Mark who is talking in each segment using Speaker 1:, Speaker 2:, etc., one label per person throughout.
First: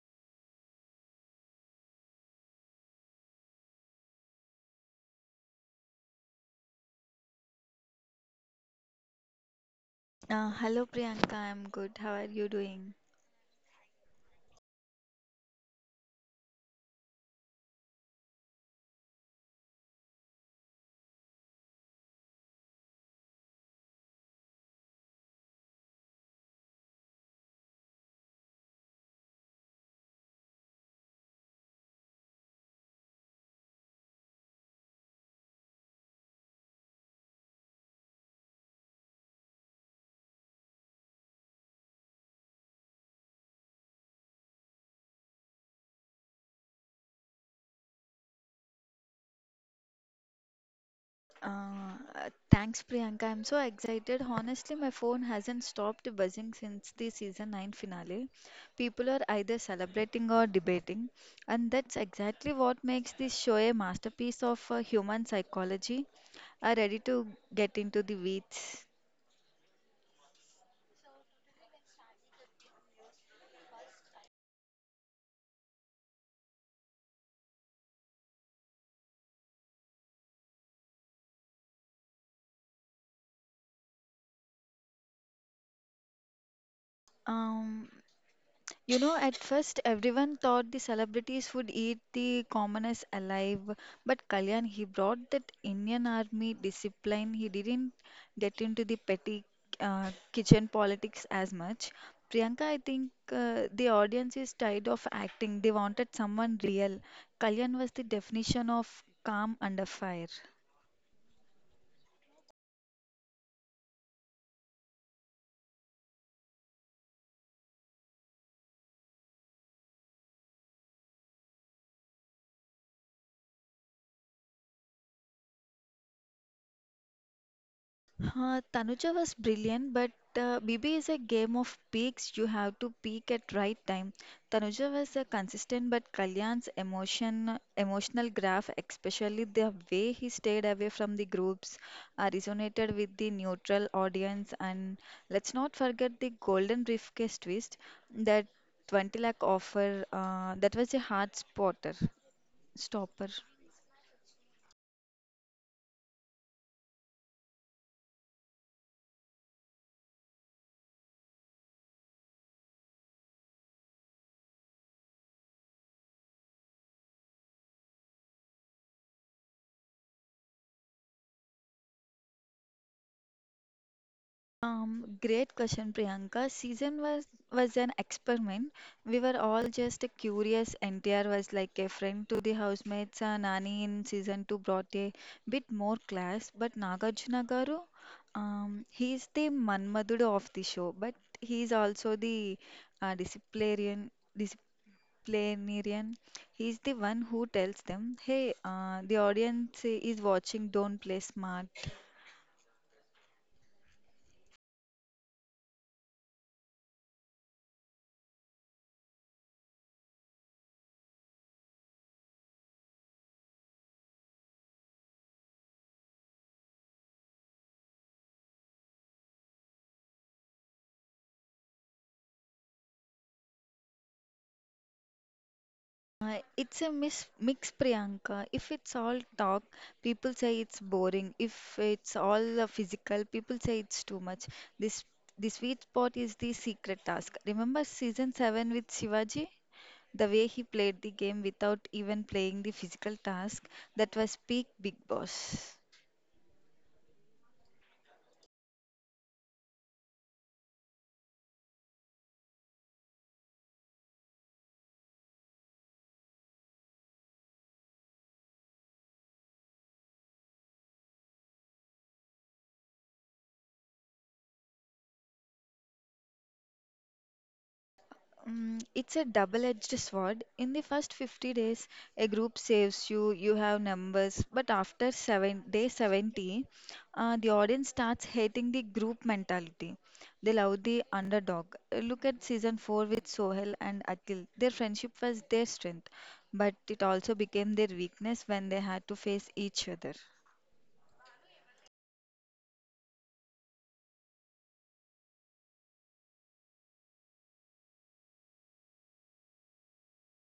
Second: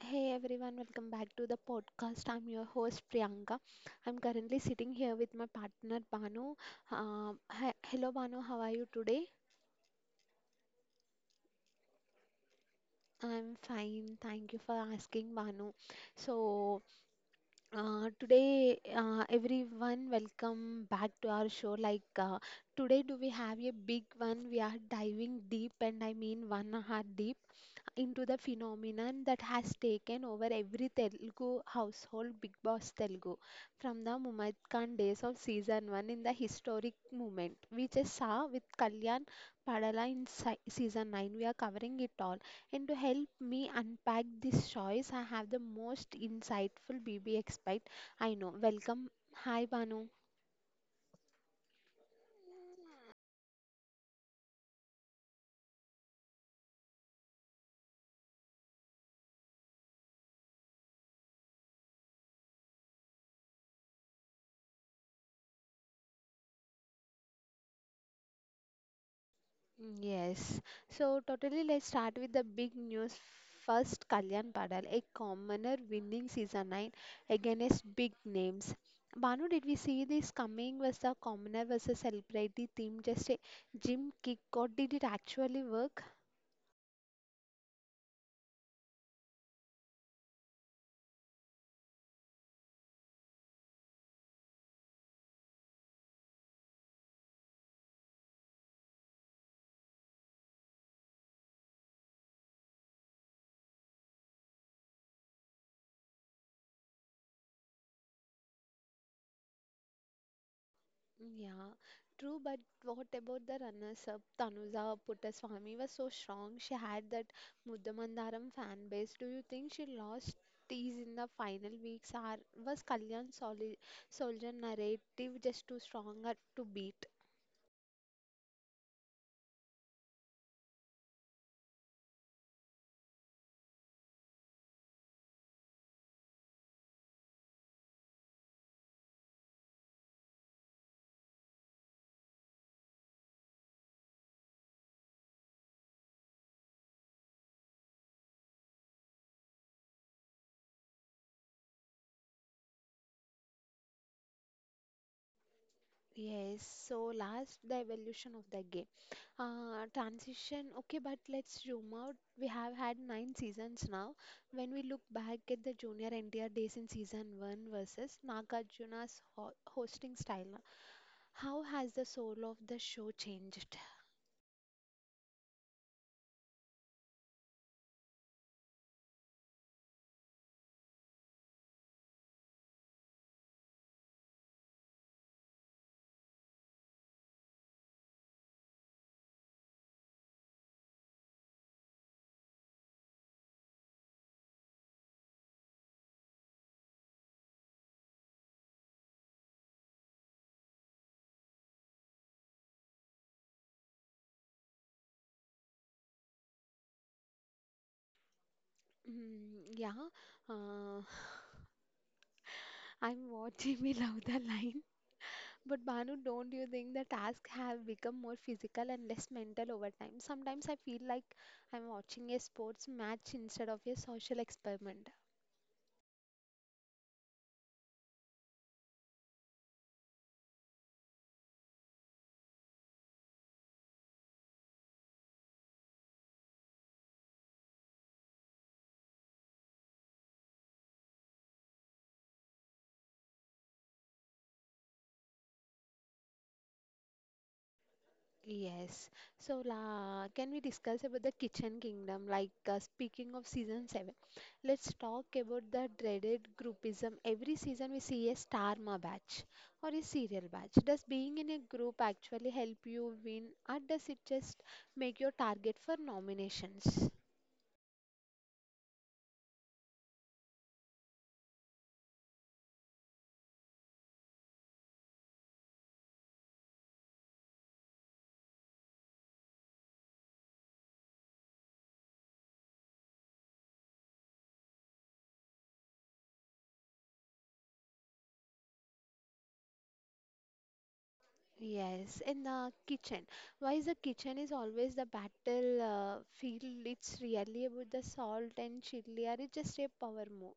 Speaker 1: Hey everyone, welcome back to the podcast. I'm your host Priyanka. I'm currently sitting here with my partner Banu. Hello Banu, how are you today?
Speaker 2: Hello Priyanka, I'm good. How are you doing?
Speaker 1: I'm fine, thank you for asking Banu. So, Today, everyone, welcome back to our show. Today, do we have a big one? We are diving deep, and I mean 1 hour deep into the phenomenon that has taken over every Telugu household, Big Boss Telugu, from the Mummad Khan days of season 1 in the historic moment we just saw with Kalyan Padala in season 9. We are covering it all, and to help me unpack this choice I have the most insightful BB expert I know. Welcome, hi Banu.
Speaker 2: Thanks Priyanka. I'm so excited. Honestly, my phone hasn't stopped buzzing since the season 9 finale. People are either celebrating or debating, and that's exactly what makes this show a masterpiece of human psychology. Are ready to get into the weeds.
Speaker 1: Yes, so totally, let's start with the big news. First, Kalyan Padal, a commoner, winning season 9 against big names. Banu, did we see this coming? Was the commoner versus celebrity theme just a gym kick, or did it actually work?
Speaker 2: Um, You know, at first everyone thought the celebrities would eat the commoners alive, but Kalyan, he brought that Indian army discipline. He didn't get into the petty kitchen politics as much. Priyanka, I think the audience is tired of acting. They wanted someone real. Kalyan was the definition of calm under fire.
Speaker 1: Yeah, true. But what about the runners-up? Tanuja Puttaswamy was so strong. She had that Mudamandaram fan base. Do you think she lost tease in the final weeks? Or was Kalyan Soli Soldier narrative just too strong or to beat?
Speaker 2: Tanuja was brilliant, but BB is a game of peaks. You have to peak at right time. Tanuja was consistent, but Kalyan's emotional graph, especially the way he stayed away from the groups, resonated with the neutral audience. And let's not forget the golden briefcase twist that 20 lakh offer. That was a stopper.
Speaker 1: Yes, so last the evolution of the game. Transition, okay, but let's zoom out. We have had 9 seasons now. When we look back at the junior NTR days in season one versus Nagarjuna's ho hosting style, how has the soul of the show changed?
Speaker 2: Great question, Priyanka. Season was an experiment. We were all just curious. NTR was like a friend to the housemates. Nani in season two brought a bit more class, but Nagarjuna garu, he is the Manmadudu of the show, but he is also the uh, disciplinarian. disciplinarian. He is the one who tells them, "Hey, the audience is watching. Don't play smart."
Speaker 1: Mm, yeah, uh, I'm watching, we love the line. But Banu, don't you think the tasks have become more physical and less mental over time? Sometimes I feel like I'm watching a sports match instead of a social experiment.
Speaker 2: It's a mis mix, Priyanka. If it's all talk, people say it's boring. If it's all physical, people say it's too much. This The sweet spot is the secret task. Remember season 7 with Shivaji? The way he played the game without even playing the physical task, that was peak Big Boss.
Speaker 1: Yes. Can we discuss about the kitchen kingdom? Speaking of season 7, let's talk about the dreaded groupism. Every season we see a star ma batch or a serial batch. Does being in a group actually help you win, or does it just make your target for nominations?
Speaker 2: It's a double-edged sword. In the first 50 days, a group saves you, you have numbers, but after day 70, the audience starts hating the group mentality. They love the underdog. Look at season 4 with Sohel and Akhil. Their friendship was their strength, but it also became their weakness when they had to face each other.
Speaker 1: Yes, in the kitchen. Why is the kitchen is always the battle field? It's really about the salt and chili, or it's just a power move.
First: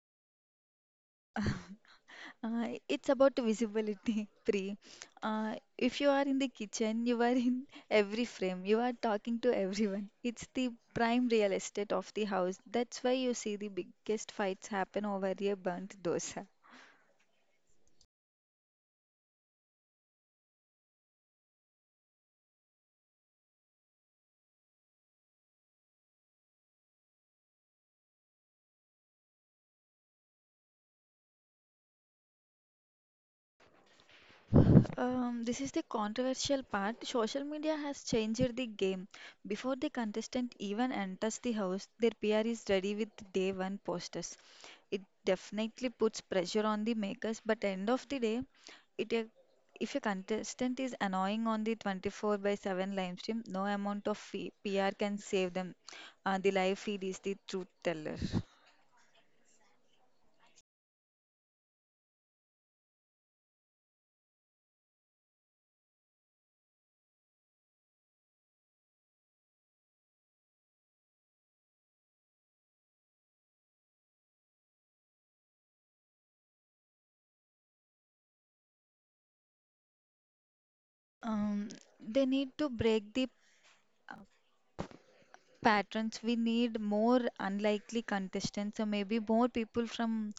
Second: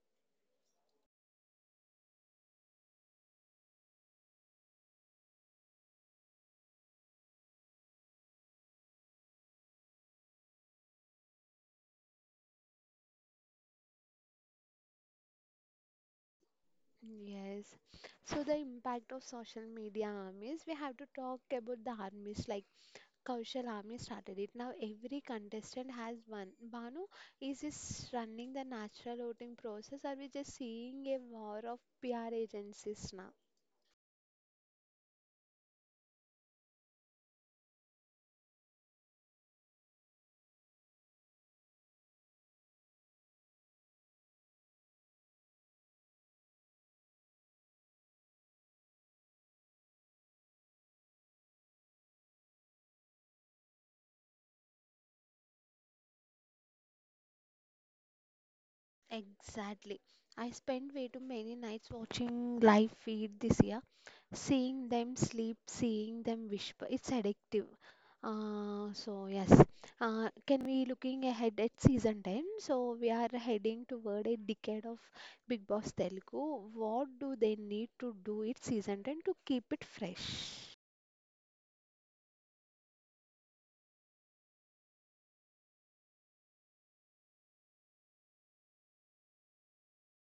Speaker 2: It's about visibility, Pri. If you are in the kitchen, you are in every frame, you are talking to everyone. It's the prime real estate of the house. That's why you see the biggest fights happen over a burnt dosa.
Speaker 1: Yes. So the impact of social media armies, we have to talk about the armies like Kaushal army started it. Now every contestant has one. Banu, is this running the natural voting process? Are we just seeing a war of PR agencies now?
Speaker 2: This is the controversial part. Social media has changed the game. Before the contestant even enters the house, their PR is ready with day one posters. It definitely puts pressure on the makers, but end of the day, it a- if a contestant is annoying on the 24 by 7 live stream, no amount of PR can save them. The live feed is the truth teller.
Speaker 1: Exactly. I spent way too many nights watching live feed this year, seeing them sleep, seeing them whisper. It's addictive. Uh, so yes, can we looking ahead at season 10? So we are heading toward a decade of Big Boss Telugu. What do they need to do it season 10 to keep it fresh?
Speaker 2: Um, they need to break the patterns. We need more unlikely contestants, or maybe more people from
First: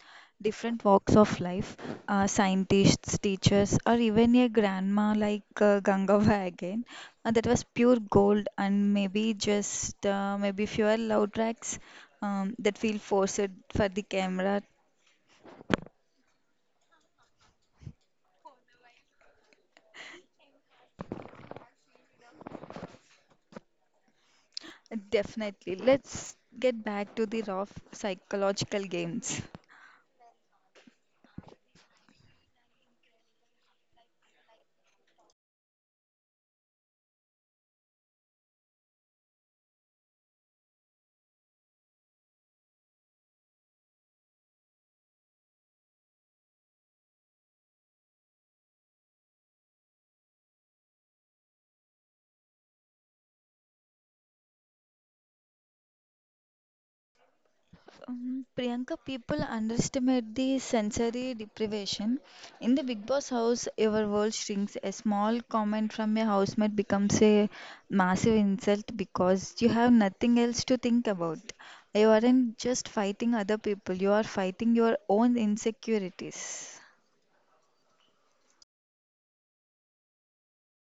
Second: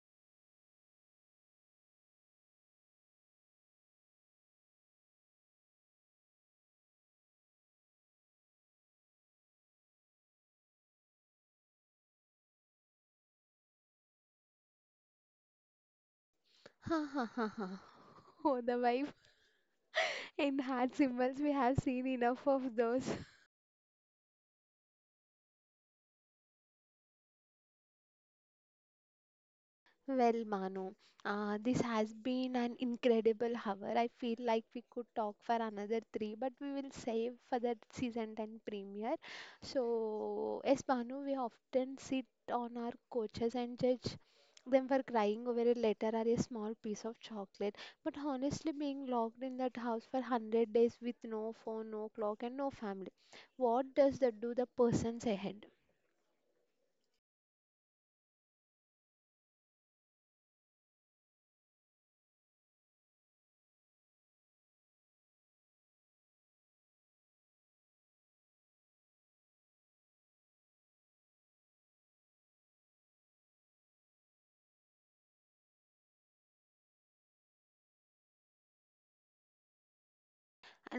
Speaker 2: different walks of life, scientists, teachers, or even a grandma like gangava again. That was pure gold, and maybe just maybe fewer loud tracks, that feel forced for the camera.
Speaker 1: Ha ha ha ha. Oh, the vibe and heart symbols. We have seen enough of those.
Speaker 2: Definitely, let's get back to the raw psychological games.
Speaker 1: Well, Manu, this has been an incredible hour. I feel like we could talk for another three, but we will save for the season 10 premiere. So, yes, Manu, we often sit on our coaches and judge them for crying over a letter or a small piece of chocolate. But honestly, being locked in that house for 100 days with no phone, no clock, and no family, what does that do the person's head?
Speaker 2: Priyanka, people underestimate the sensory deprivation. In the Big Boss house, your world shrinks. A small comment from a housemate becomes a massive insult because you have nothing else to think about. You aren't just fighting other people, you are fighting your own insecurities.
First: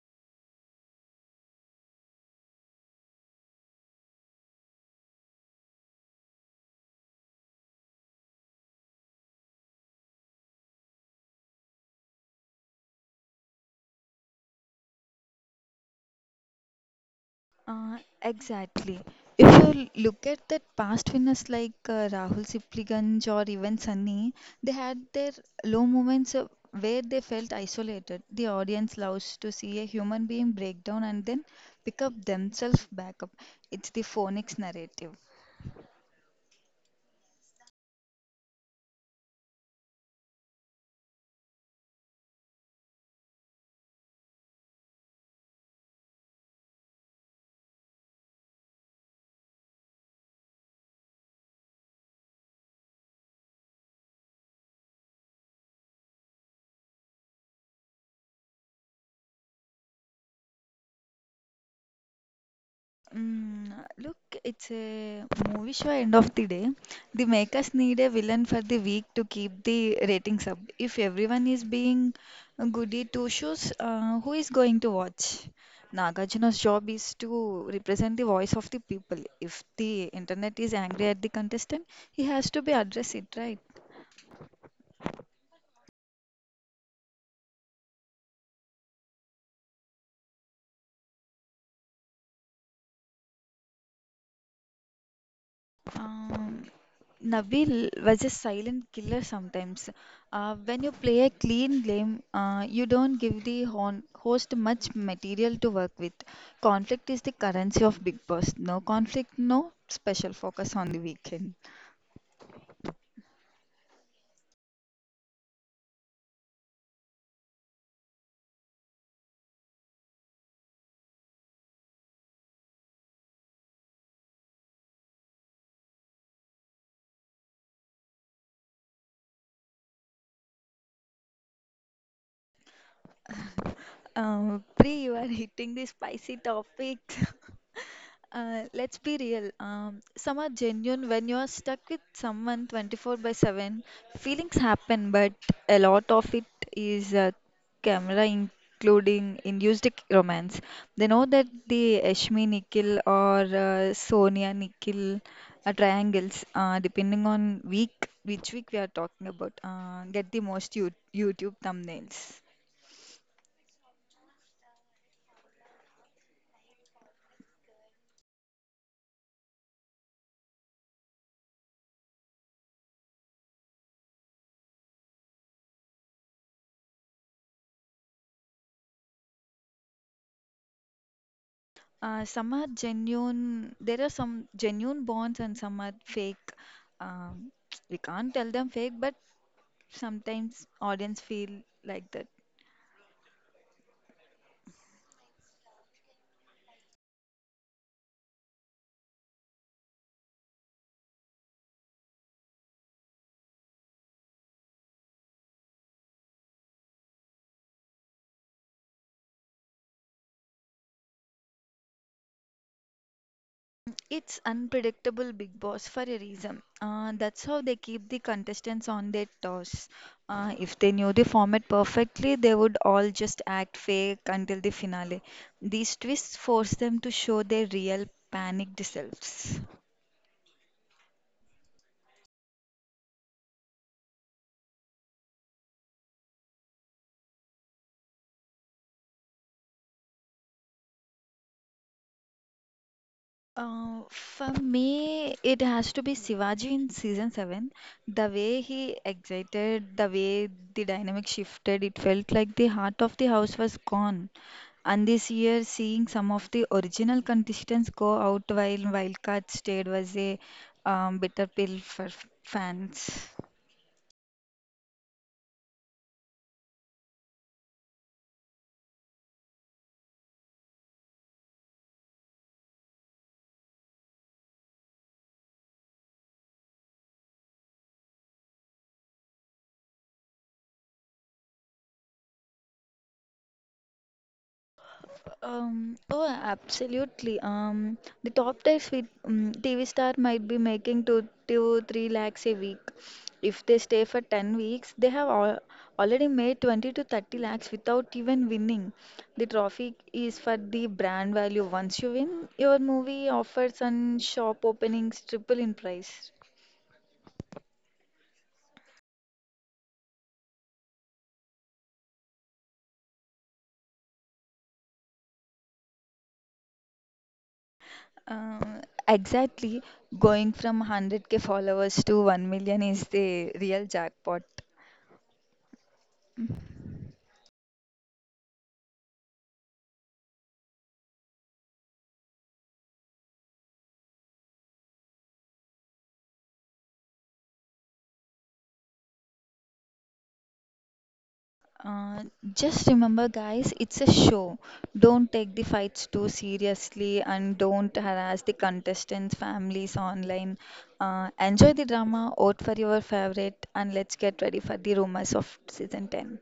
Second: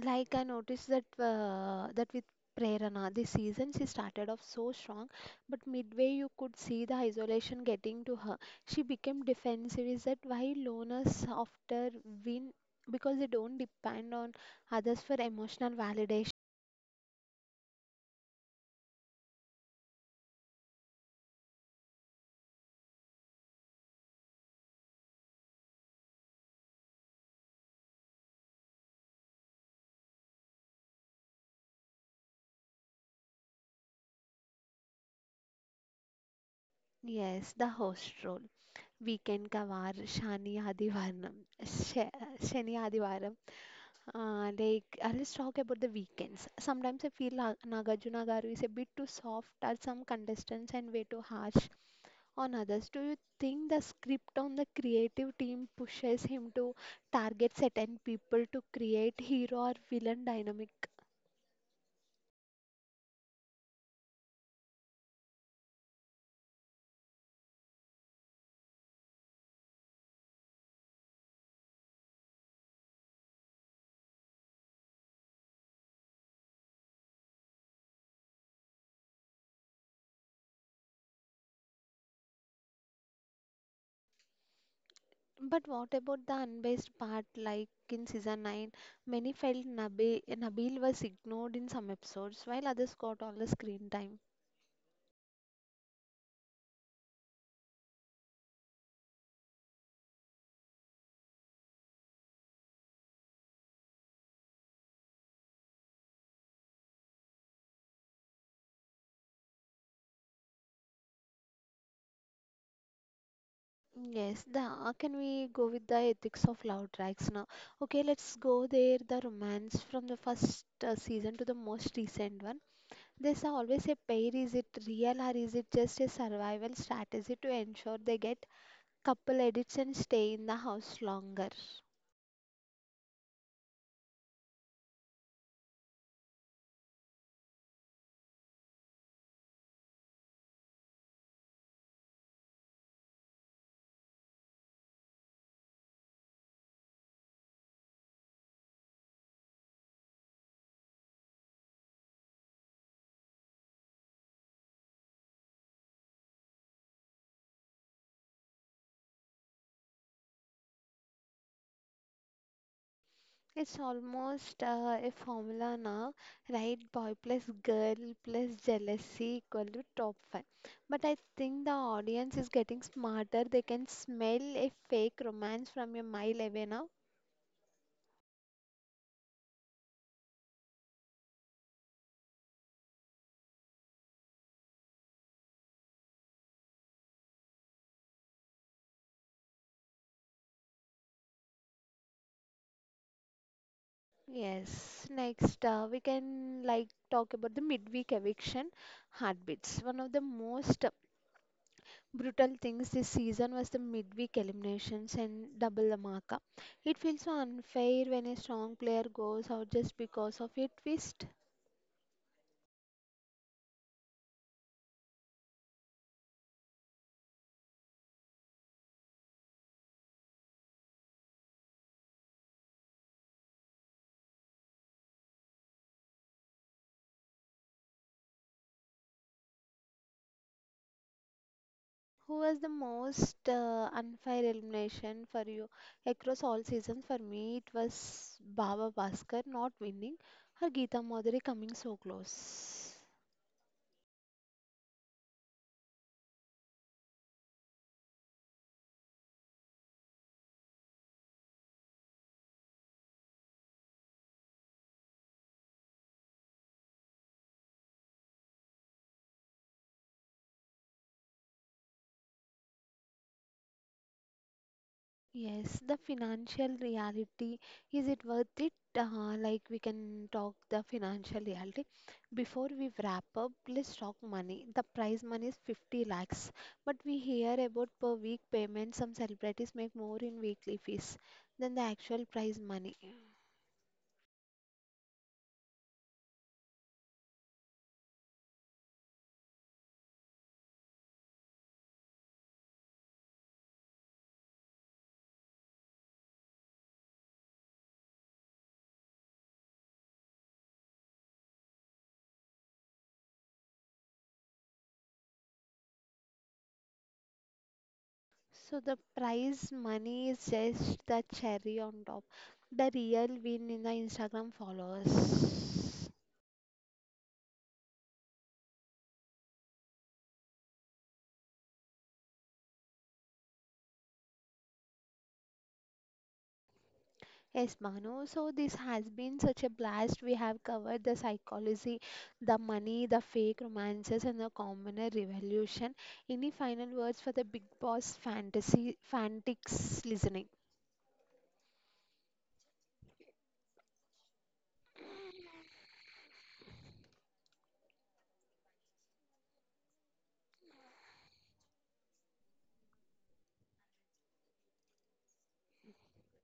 Speaker 1: Like I noticed that with Prerana this season she started off so strong, but midway you could see the isolation getting to her. She became defensive. Is that why loners after win, because they don't depend on others for emotional validation?
Speaker 2: Uh, exactly. If look at that past winners like Rahul Sipliganj or even Sunny, they had their low moments where they felt isolated. The audience loves to see a human being break down and then pick up themselves back up. It's the phonics narrative.
Speaker 1: Yes, the host role. Weekend Kavar, Shani Adivaram, Shani Adivaram. Let's talk about the weekends. Sometimes I feel Nagarjuna Garu is a bit too soft at some contestants and way too harsh on others. Do you think the script on the creative team pushes him to target certain people to create hero or villain dynamic?
Speaker 2: Mm, Look, it's a movie show end of the day. The makers need a villain for the week to keep the ratings up. If everyone is being goody two shoes, who is going to watch? Nagarjuna's job is to represent the voice of the people. If the internet is angry at the contestant, he has to be address it, right?
Speaker 1: But what about the unbiased part, like in season 9? Many felt Nabil was ignored in some episodes while others got all the screen time.
Speaker 2: Um, Nabil was a silent killer sometimes. When you play a clean game, you don't give the hon host much material to work with. Conflict is the currency of Big Boss. No conflict, no special focus on the weekend.
Speaker 1: Yes, the how can we go with the ethics of love tracks now? Okay, let's go there. The romance from the first season to the most recent one. There's always a pair. Is it real, or is it just a survival strategy to ensure they get couple edits and stay in the house longer?
Speaker 2: Pri, you are hitting the spicy topics. Let's be real. Some are genuine. When you're stuck with someone 24 by 7, feelings happen. But a lot of it is including induced romance. They know that the Ashmi Nikhil or Sonia Nikhil triangles, depending on which week we are talking about, get the most YouTube thumbnails.
Speaker 1: It's almost a formula now, right? Boy plus girl plus jealousy equal to top 5. But I think the audience is getting smarter. They can smell a fake romance from a mile away now.
Speaker 2: Some are genuine, there are some genuine bonds and some are fake. Um, we can't tell them fake, but sometimes audience feel like that.
Speaker 1: Yes, next We can like talk about the midweek eviction heartbeats. One of the most brutal things this season was the midweek eliminations and double Dhamaka. It feels so unfair when a strong player goes out just because of a twist.
Speaker 2: It's unpredictable Big Boss for a reason. That's how they keep the contestants on their toes. If they knew the format perfectly, they would all just act fake until the finale. These twists force them to show their real panicked selves.
Speaker 1: Who was the most unfair elimination for you across all seasons? For me, it was Baba Bhaskar not winning, or Geeta Madhuri coming so close.
Speaker 2: For me, it has to be Shivaji in season 7. The way he exited, the way the dynamic shifted, it felt like the heart of the house was gone. And this year, seeing some of the original contestants go out while Wildcard stayed was a bitter pill for fans.
Speaker 1: Yes, the financial reality, is it worth it? We can talk the financial reality. Before we wrap up, let's talk money. The prize money is 50 lakhs, but we hear about per week payment. Some celebrities make more in weekly fees than the actual prize money.
Speaker 2: Oh, absolutely. The top tier sweet TV star might be making two to three lakhs a week. If they stay for 10 weeks, they have al already made 20 to 30 lakhs without even winning. The trophy is for the brand value. Once you win, your movie offers and shop openings triple in price.
Speaker 1: So the prize money is just the cherry on top. The real win in the Instagram followers.
Speaker 2: Uh, exactly. Going from 100K followers to 1 million is the real jackpot.
Speaker 1: Yes, Manu. So this has been such a blast. We have covered the psychology, the money, the fake romances, and the commoner revolution. Any final words for the big boss fantasy fanatics listening?
Speaker 2: Uh, just remember, guys, it's a show. Don't take the fights too seriously and don't harass the contestants' families online. Enjoy the drama, vote for your favorite, and let's get ready for the rumors of season 10.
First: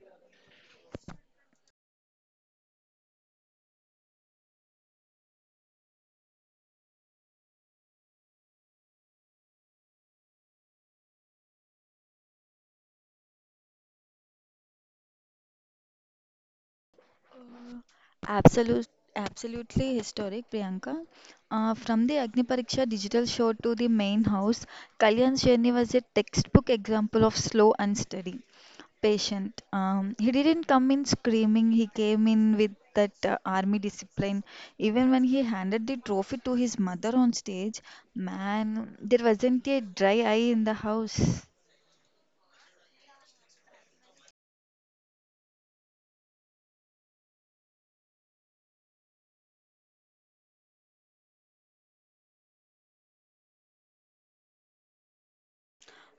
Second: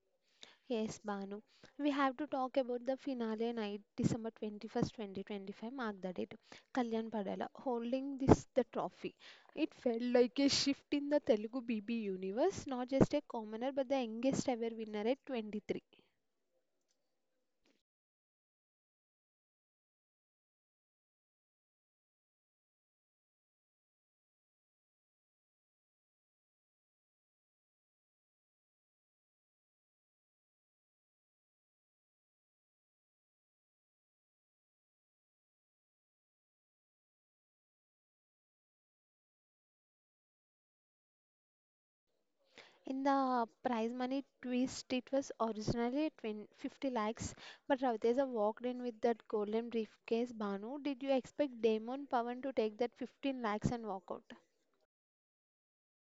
Speaker 1: Yes, Banu. We have to talk about the finale night, December 21st, 2025. Mark the date. Kalyan Padala holding this the trophy. It felt like a shift in the Telugu BB universe, not just a commoner but the youngest ever winner at 23.
Speaker 2: Absolute, Absolutely historic, Priyanka. From the Agni Pariksha digital show to the main house, Kalyan's journey was a textbook example of slow and steady. Patient. He didn't come in screaming, he came in with that army discipline. Even when he handed the trophy to his mother on stage, man, there wasn't a dry eye in the house.
Speaker 1: In the prize money twist, it was originally 20 50 lakhs, but Ravitesa walked in with that golden briefcase. Banu, did you expect Damon Pavan to take that 15 lakhs and walk out?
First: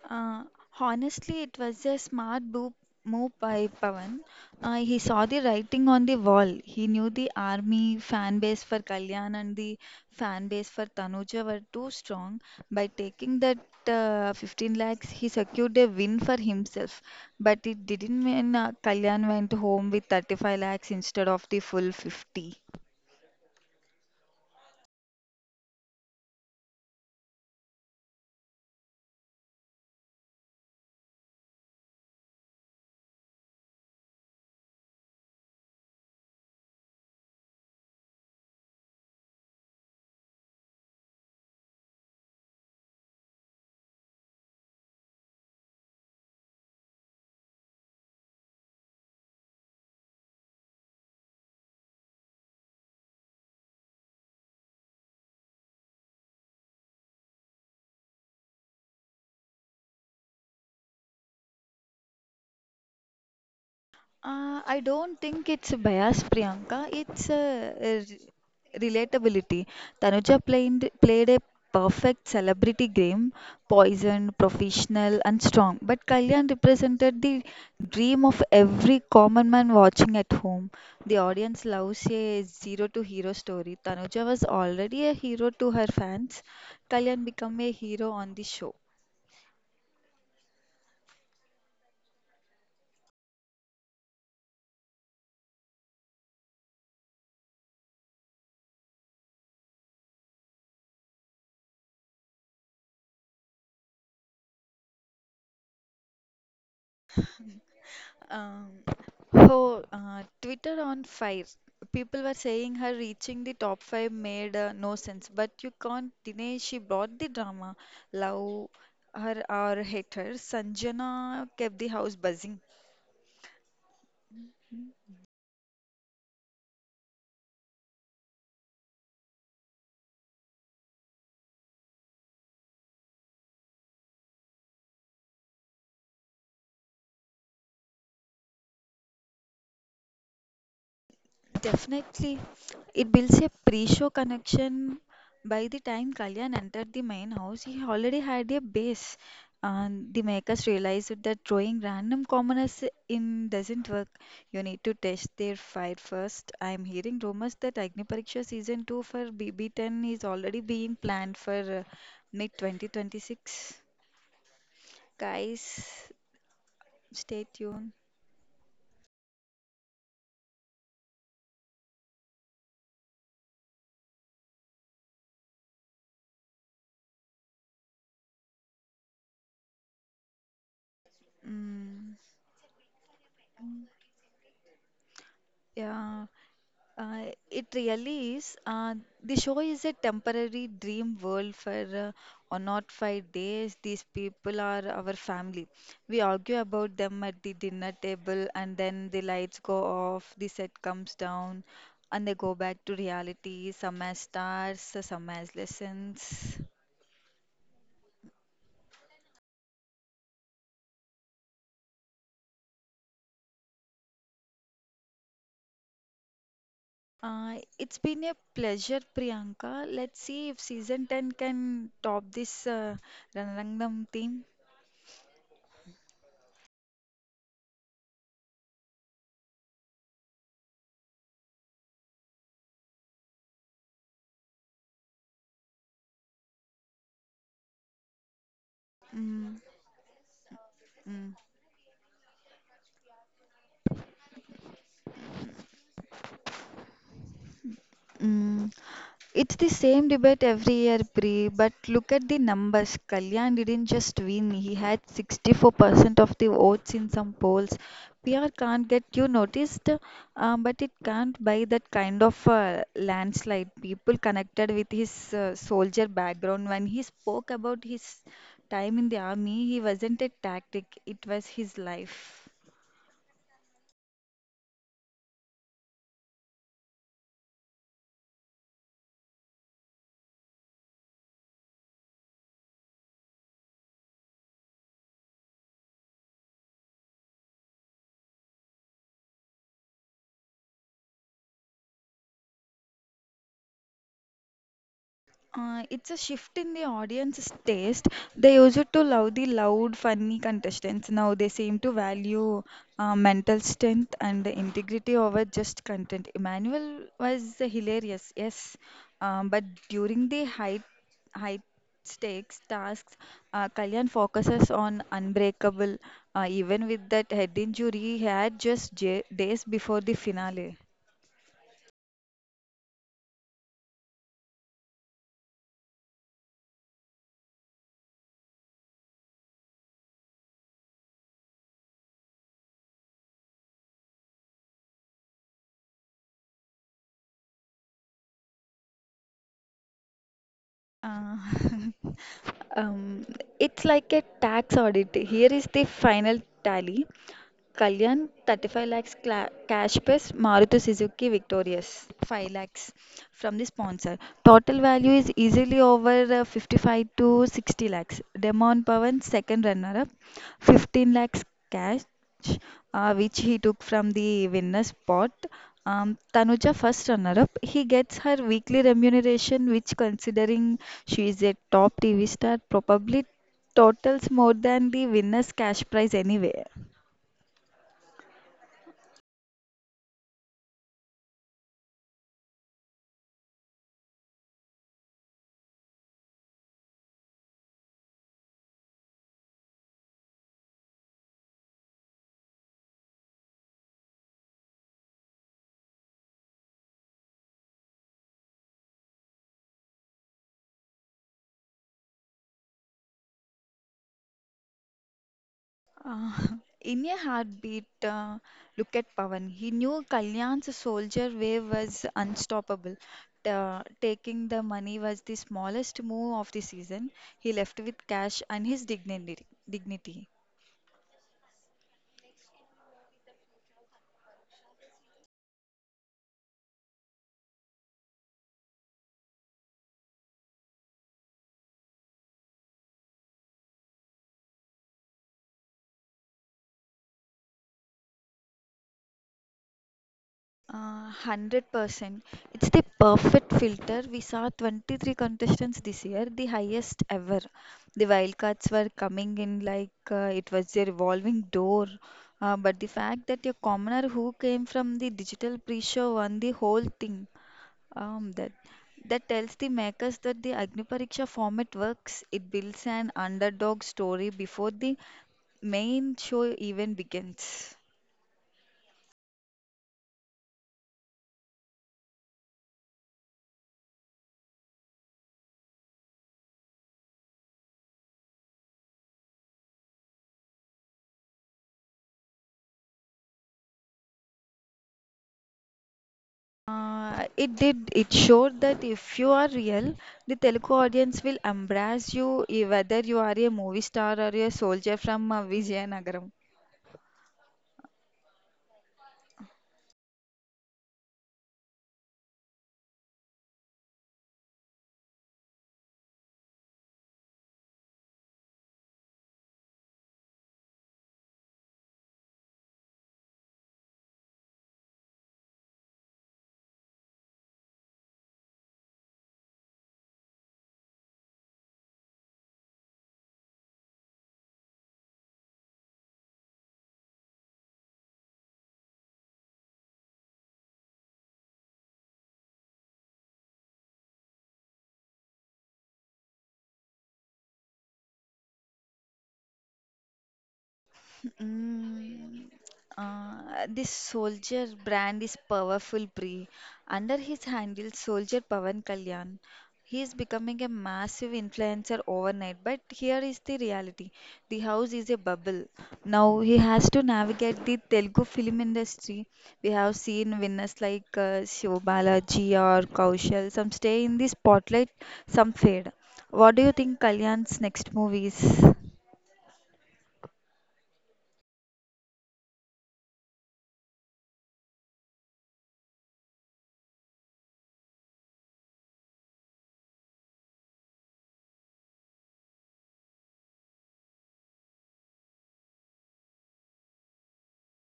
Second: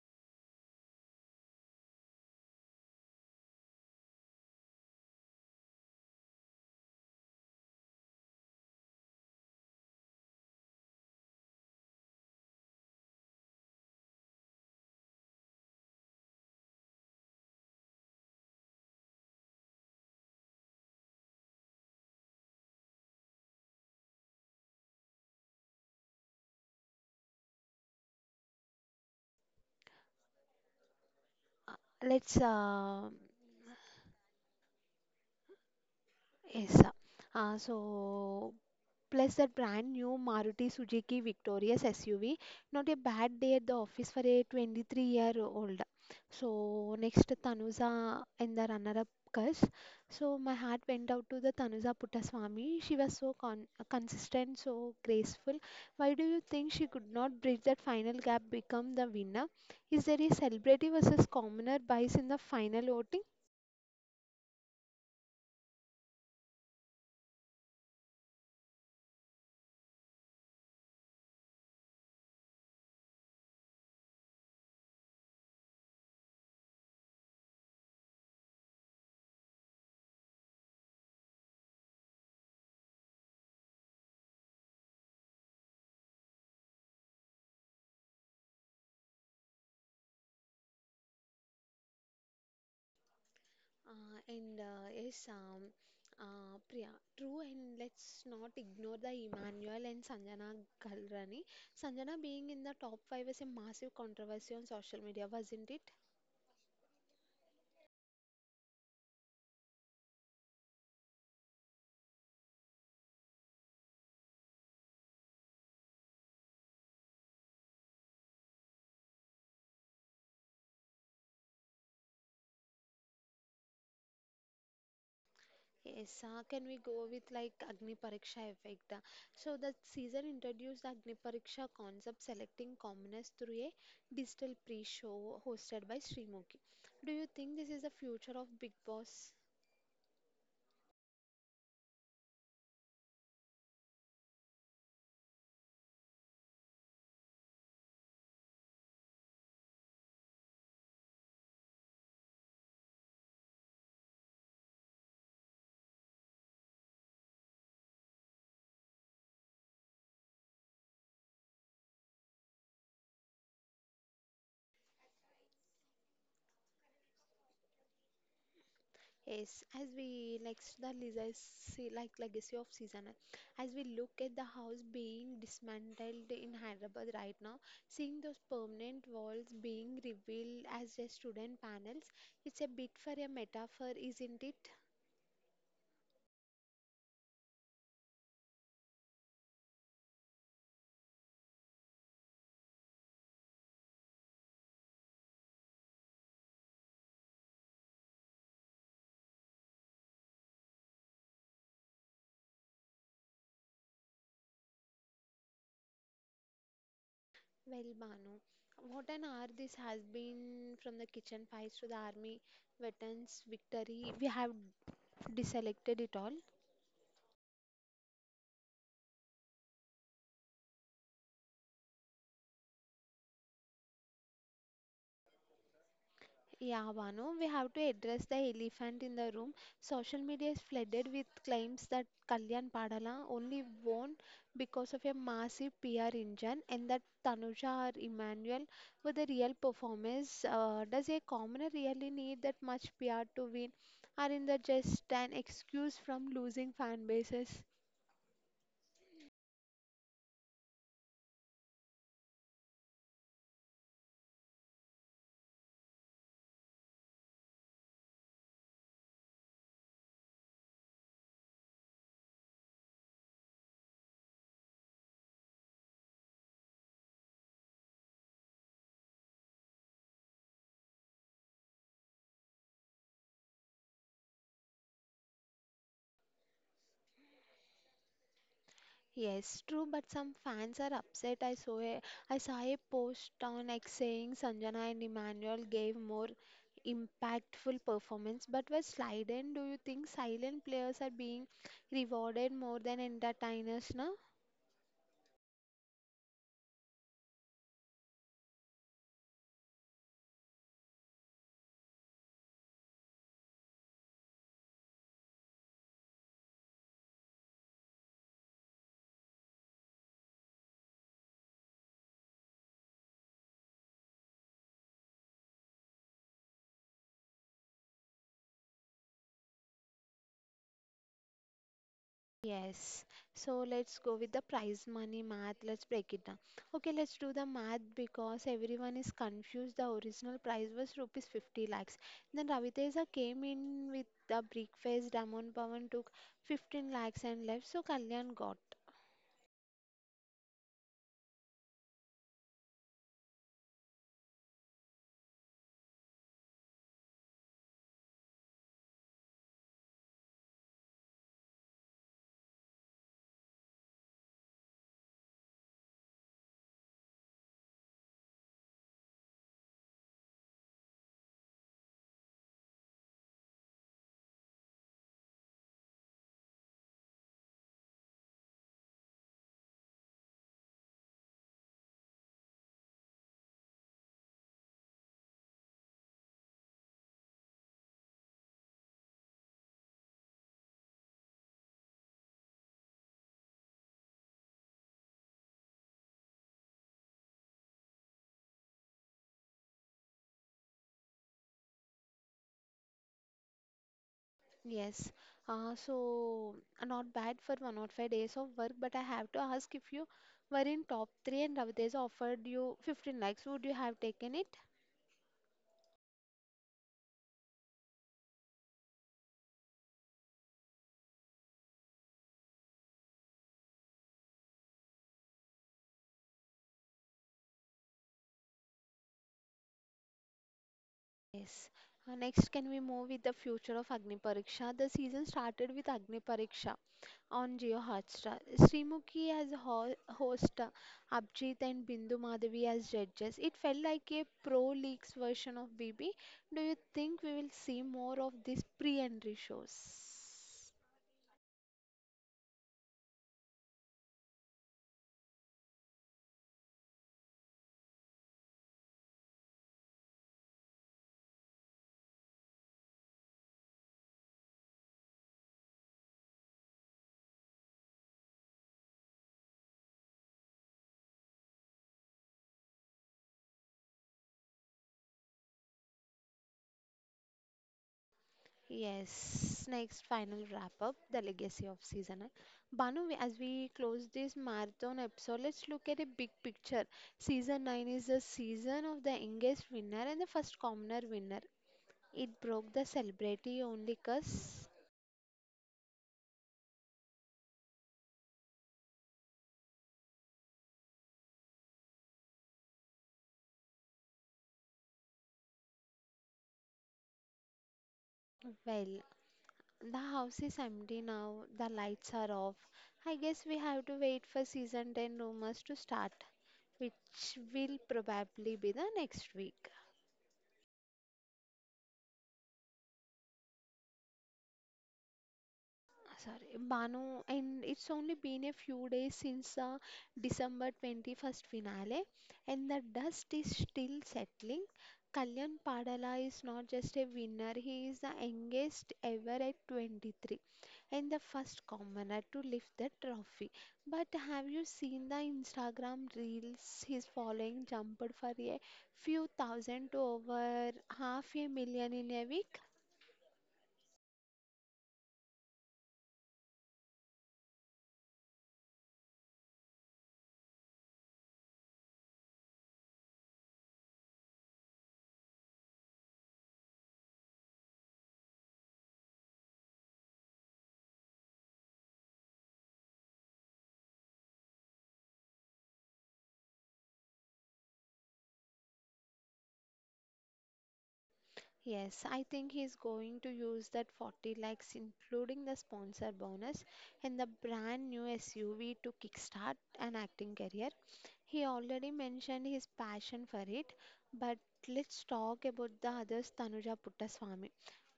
Speaker 2: Uh, Honestly, it was a smart move by Pawan. He saw the writing on the wall. He knew the army fan base for Kalyan and the fan base for Tanuja were too strong. By taking that 15 lakhs, he secured a win for himself. But it didn't mean Kalyan went home with 35 lakhs instead of the full 50.
Speaker 1: Let's yes, sir. Uh, so Plus that brand new Maruti Suzuki Victorious SUV, not a bad day at the office for a 23-year-old. So next Tanuja in the runner-up curse. So my heart went out to the Tanuja Puttaswamy. She was so consistent, so graceful. Why do you think she could not bridge that final gap, become the winner? Is there a celebrity versus commoner bias in the final voting?
Speaker 2: I don't think it's bias, Priyanka. It's relatability. Tanuja played a perfect celebrity game, poisoned, professional, and strong. But Kalyan represented the dream of every common man watching at home. The audience loves a zero to hero story. Tanuja was already a hero to her fans. Kalyan became a hero on the show.
Speaker 1: Uh, and uh, yes, um, Priya, true, and let's not ignore the Emmanuel and Sanjana Galrani. Sanjana being in the top 5 is a massive controversy on social media, wasn't it?
Speaker 2: Um, oh, Twitter on fire. People were saying her reaching the top five made no sense, but you can't deny she brought the drama. Love her or hate her, Sanjana kept the house buzzing.
Speaker 1: Yes, can we go with like Agni Pariksha effect? So the season introduced the Agni Pariksha concept, selecting commoners through a digital pre-show hosted by Srimuki. Do you think this is the future of Big Boss?
Speaker 2: Definitely, it builds a pre-show connection. By the time Kalyan entered the main house, he already had a base. And the makers realized that drawing random commoners in doesn't work. You need to test their fire first. I'm hearing rumors that Agni Pariksha season 2 for BB10 is already being planned for mid 2026. Guys, stay tuned.
Speaker 1: Yes, as we the legacy, like legacy of season, as we look at the house being dismantled in Hyderabad right now, seeing those permanent walls being revealed as a student panels,
Speaker 2: Mm,
Speaker 1: it's a bit for a metaphor, isn't it?
Speaker 2: yeah. It really is. The show is a temporary dream world for 1 or 5 days. These people are our family. We argue about them at the dinner table, and then the lights go off, the set comes down, and they go back to reality. Some as stars, some as lessons.
Speaker 1: Well, Banu, what an hour this has been, from the kitchen fights to the army veterans' victory. We have deselected it all.
Speaker 2: It's been a pleasure, Priyanka. Let's see if season 10 can top this Ranrangdam theme.
Speaker 1: Yeah, Banu, we have to address the elephant in the room. Social media is flooded with claims that Kalyan Padala only won because of a massive PR engine and that Tanuja or Emmanuel were the real
Speaker 2: Mm,
Speaker 1: performers. Does a
Speaker 2: mm.
Speaker 1: commoner really need that much PR to win? Or in the just an excuse from losing fan bases?
Speaker 2: Mm, it's the same debate every year, Pri, but look at the numbers. Kalyan didn't just win, he had 64% of the votes in some polls. PR can't get you noticed, but it can't buy that kind of landslide. People connected with his soldier background. When he spoke about his time in the army, he wasn't a tactic, it was his life.
Speaker 1: Yes, true, but some fans are upset. I saw a post on X saying Sanjana and Emmanuel gave more impactful performance but were silent. Do you think silent players are being rewarded more than entertainers now?
Speaker 2: It's a shift in the audience's taste. They used to love the loud, funny contestants. Now they seem to value mental strength and the integrity over just content. Emmanuel was hilarious, yes, but during the high stakes tasks, Kalyan focuses on unbreakable. Even with that head injury he had just j days before the finale.
Speaker 1: Yes. So let's go with the prize money math. Let's break it down. Okay, let's do the math because everyone is confused. The original prize was rupees 50 lakhs. Then Raviteja came in with the breakfast face. Damon Pavan took 15 lakhs and left. So Kalyan got.
Speaker 2: Uh, um, it's like a tax audit. Here is the final tally. Kalyan, 35 lakhs cash plus Maruti Suzuki Victorious, 5 lakhs from the sponsor. Total value is easily over 55 to 60 lakhs. Demon Pavan, second runner up, 15 lakhs cash, which he took from the winner's spot. Tanuja, first runner up, he gets her weekly remuneration, which considering she is a top TV star, probably totals more than the winner's cash prize anyway.
Speaker 1: Yes. Uh, so Not bad for 1 or 5 days of work. But I have to ask, if you were in top 3 and Raviteja offered you 15 lakhs, would you have taken it?
Speaker 2: Uh, in a heartbeat. Look at Pavan. He knew Kalyan's soldier wave was unstoppable. Taking the money was the smallest move of the season. He left with cash and his dignity.
Speaker 1: Yes. Can we move with the future of Agni Pariksha? The season started with Agni Pariksha on Jio Hotstar. Srimukhi as ho host, Abhijit and Bindu Madhavi as judges. It felt like a pro leagues version of BB. Do you think we will see more of these pre-entry shows?
Speaker 2: 100%. It's the perfect filter. We saw 23 contestants this year, the highest ever. The wildcards were coming in like it was a revolving door. But the fact that a commoner who came from the digital pre-show won the whole thing, um, that that tells the makers that the Agni Pariksha format works. It builds an underdog story before the main show even begins.
Speaker 1: Yes, next final wrap up the legacy of season nine. Banu, as we close this marathon episode, let's look at a big picture. Season 9 is the season of the youngest winner and the first commoner winner. It broke the celebrity only curse.
Speaker 2: It did. It showed that if you are real, the Telugu audience will embrace you, eh, whether you are a movie star or a soldier from Vizianagaram.
Speaker 1: Well, the house is empty now, the lights are off. I guess we have to wait for season 10 rumors to start, which will probably be the next week. Sorry, Banu, and it's only been a few days since the December 21st finale, and the dust is still settling. Kalyan Padala is not just a winner, he is the youngest ever at 23 and the first commoner to lift the trophy. But have you seen the Instagram reels? He's following jumped for a few thousand to over half a million in a
Speaker 2: Mm,
Speaker 1: week.
Speaker 2: this soldier brand is powerful, Pri. Under his handle, soldier Pavan Kalyan. He is becoming a massive influencer overnight. But here is the reality: the house is a bubble. Now he has to navigate the Telugu film industry. We have seen winners like Shiv Balaji or Kaushal. Some stay in the spotlight, some fade. What do you think Kalyan's next movie is?
Speaker 1: Yes, I think he's going to use that 40 lakhs, including the sponsor bonus and the brand new SUV, to kickstart an acting career. He already mentioned his passion for it, but let's talk about the others. Tanuja Puttaswamy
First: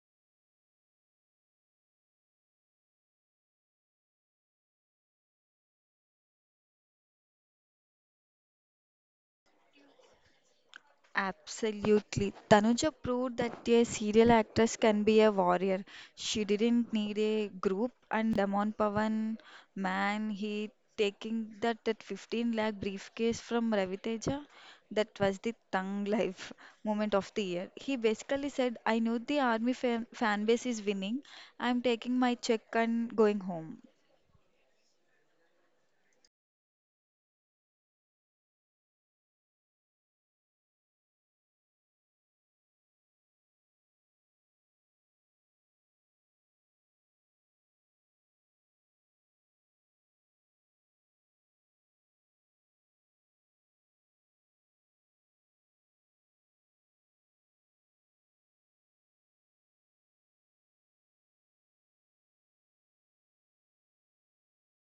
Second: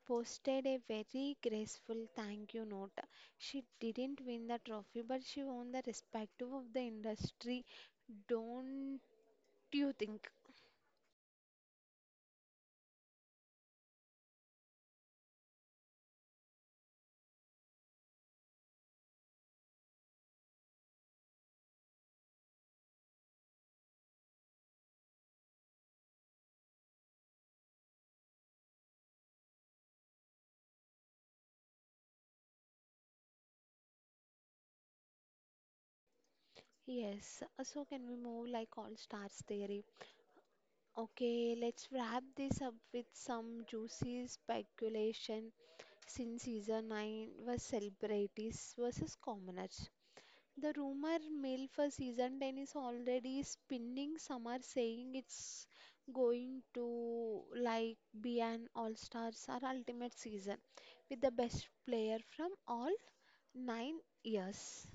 Speaker 1: posted a very graceful thank you note. She didn't win the trophy, but she won the respect of the industry. Don't you think?
Speaker 2: Absolutely. Tanuja proved that a serial actress can be a warrior. She didn't need a group, and Damon Pavan, man, he taking that 15 lakh briefcase from Raviteja, that was the tongue life moment of the year. He basically said, I know the army fan base is winning. I'm taking my check and going home.
Speaker 1: Yes, so can we move like all stars theory? Okay, let's wrap this up with some juicy speculation since season 9 was celebrities versus commoners. The rumor mill for season 10 is already spinning. Some are saying it's going to like be an all-stars or ultimate season with the best player from all 9 years.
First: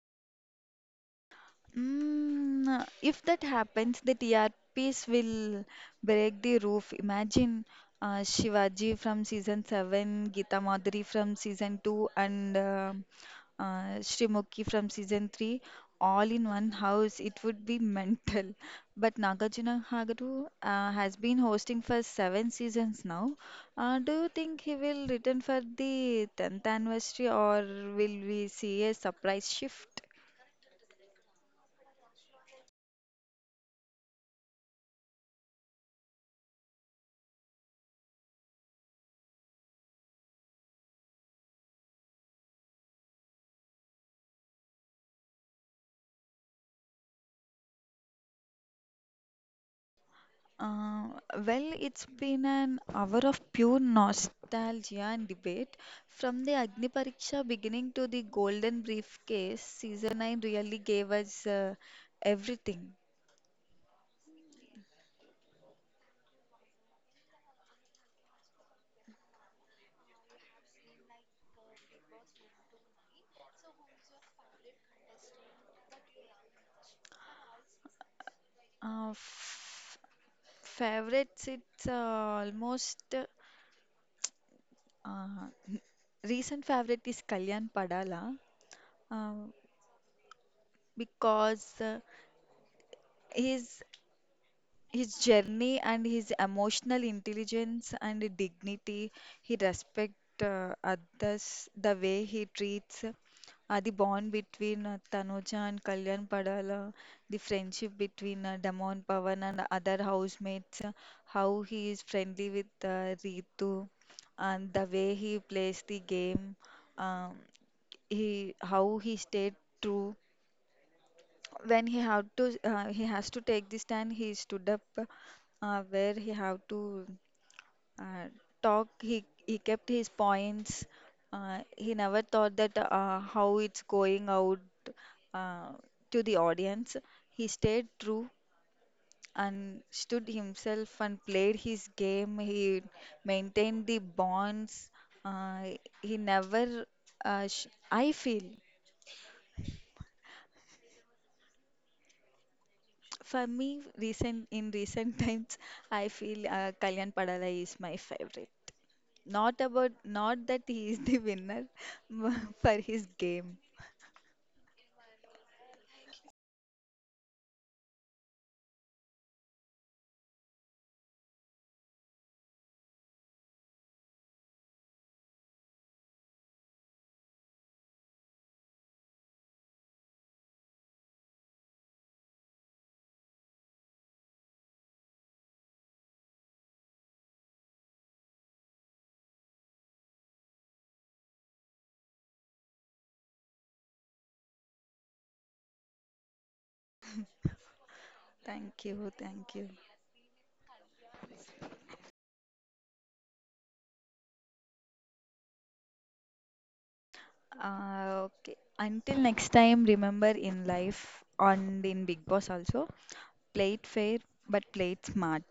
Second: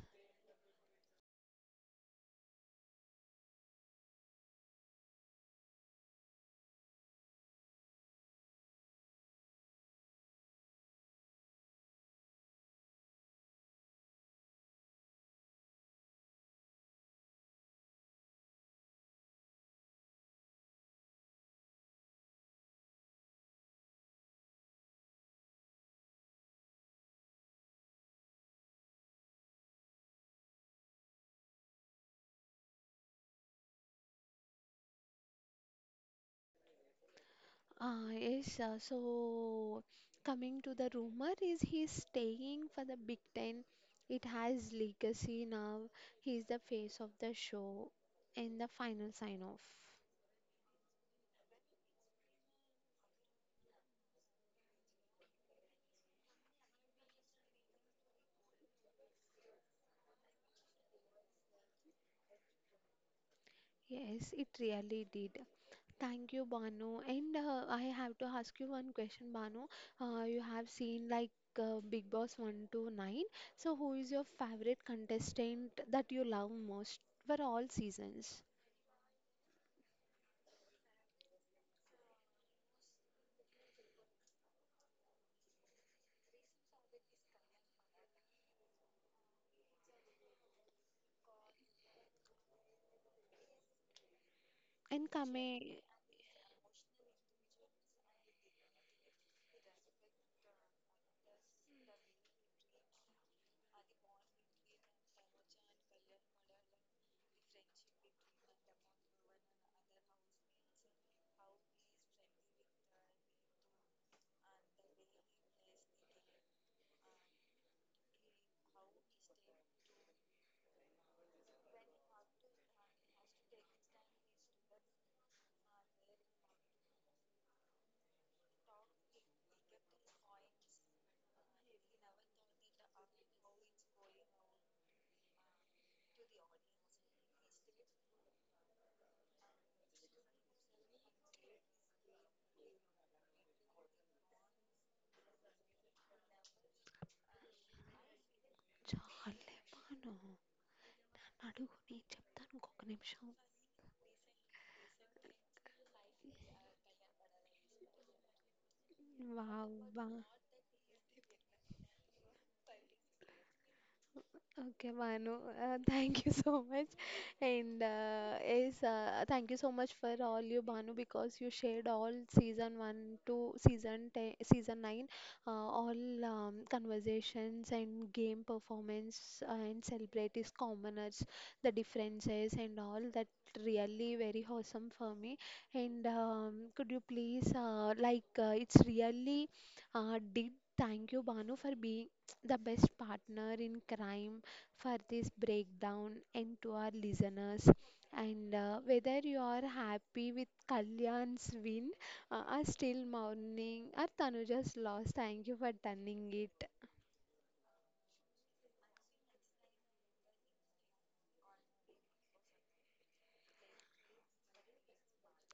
Speaker 2: Mm, if that happens, the TRPs will break the roof. Imagine Shivaji from season 7, Geeta Madhuri from season 2, and Srimukhi from season 3, all in one house. It would be mental. But Nagarjuna Hagaru has been hosting for 7 seasons now. Do you think he will return for the 10th anniversary, or will we see a surprise shift?
Speaker 1: Ah, yes, uh, so Coming to the rumor is he's staying for the Big Ten. It has legacy now. He's the face of the show in the final sign off.
Speaker 2: Uh, well, it's been an hour of pure nostalgia and debate. From the Agni Pariksha beginning to the Golden Briefcase, season 9 really gave us everything.
Speaker 1: Yes, it really did. Thank you, Banu. And I have to ask you one question, Banu. You have seen Big Boss 1 to 9. So who is your favorite contestant that you love most for all seasons?
Speaker 2: F Favorites, it's almost uh, recent favorite is Kalyan Padala, uh, because his His
Speaker 1: Incoming.
Speaker 2: journey and his emotional intelligence and dignity, he respect others, the way he treats, the bond between Tanuja and Kalyan Padala, the friendship between Damon Pavan and other housemates, how he is friendly with Ritu, and the way he plays the game, um, he how he stayed true when he had to he has to take the stand, he stood up where he have to uh, talk, he kept his points, he never thought that how it's going out uh, to the audience, he stayed true and stood himself and played his game. He maintained the bonds, uh, he never I feel,
Speaker 1: చాలేమా అడుగు నేను చెప్తాను ఇంకొక నిమిషం
Speaker 2: for me, recent in recent times, I feel Kalyan Padala is my favorite. Not
Speaker 1: wow
Speaker 2: about
Speaker 1: వా
Speaker 2: not that he is the winner, but for his game.
Speaker 1: Okay, Manu, thank you so much. Thank you so much for all you, Banu, because you shared all season one to season ten, season nine, all conversations and game performance, and celebrate is commoners, the differences and all that, really very awesome for me. And Could you please it's really did thank you, Banu, for being the best partner in crime for this breakdown, and to our listeners. And
Speaker 2: Thank you,
Speaker 1: Whether you
Speaker 2: thank
Speaker 1: are
Speaker 2: you.
Speaker 1: happy with Kalyan's win, are still mourning, or Tanuja's loss, thank you for turning it.
Speaker 2: Okay. Until next time, remember, in life and in Big Boss also, play it fair but play it smart.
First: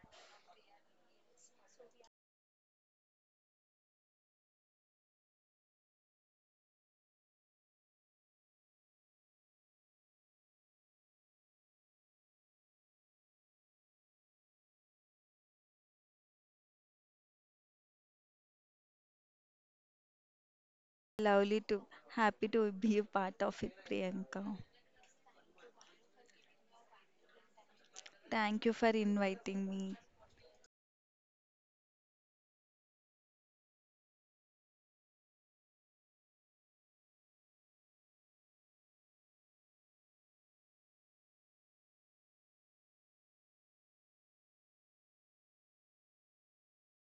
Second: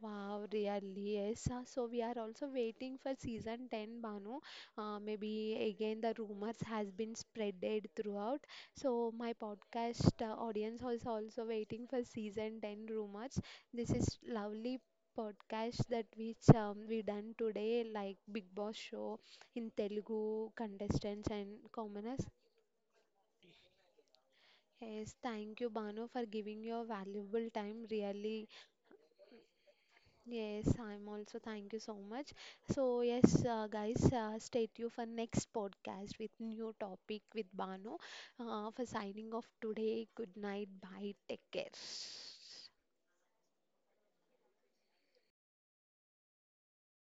Speaker 1: Wow, really, yes. So we are also waiting for season 10, Banu. Maybe again the rumors has been spreaded throughout. So my podcast audience is also waiting for season 10 rumors. This is lovely podcast that which we done today, like Big Boss show in Telugu contestants and
Speaker 2: Lovely to
Speaker 1: commoners.
Speaker 2: Happy to be a part of it, Priyanka.
Speaker 1: Yes, thank you, Banu, for giving your valuable time. Really.
Speaker 2: Thank you for inviting me.
Speaker 1: Yes, I'm also. Thank you so much. So yes, guys, stay tuned for next podcast with new topic with Bano. For signing off today. Good night. Bye. Take care.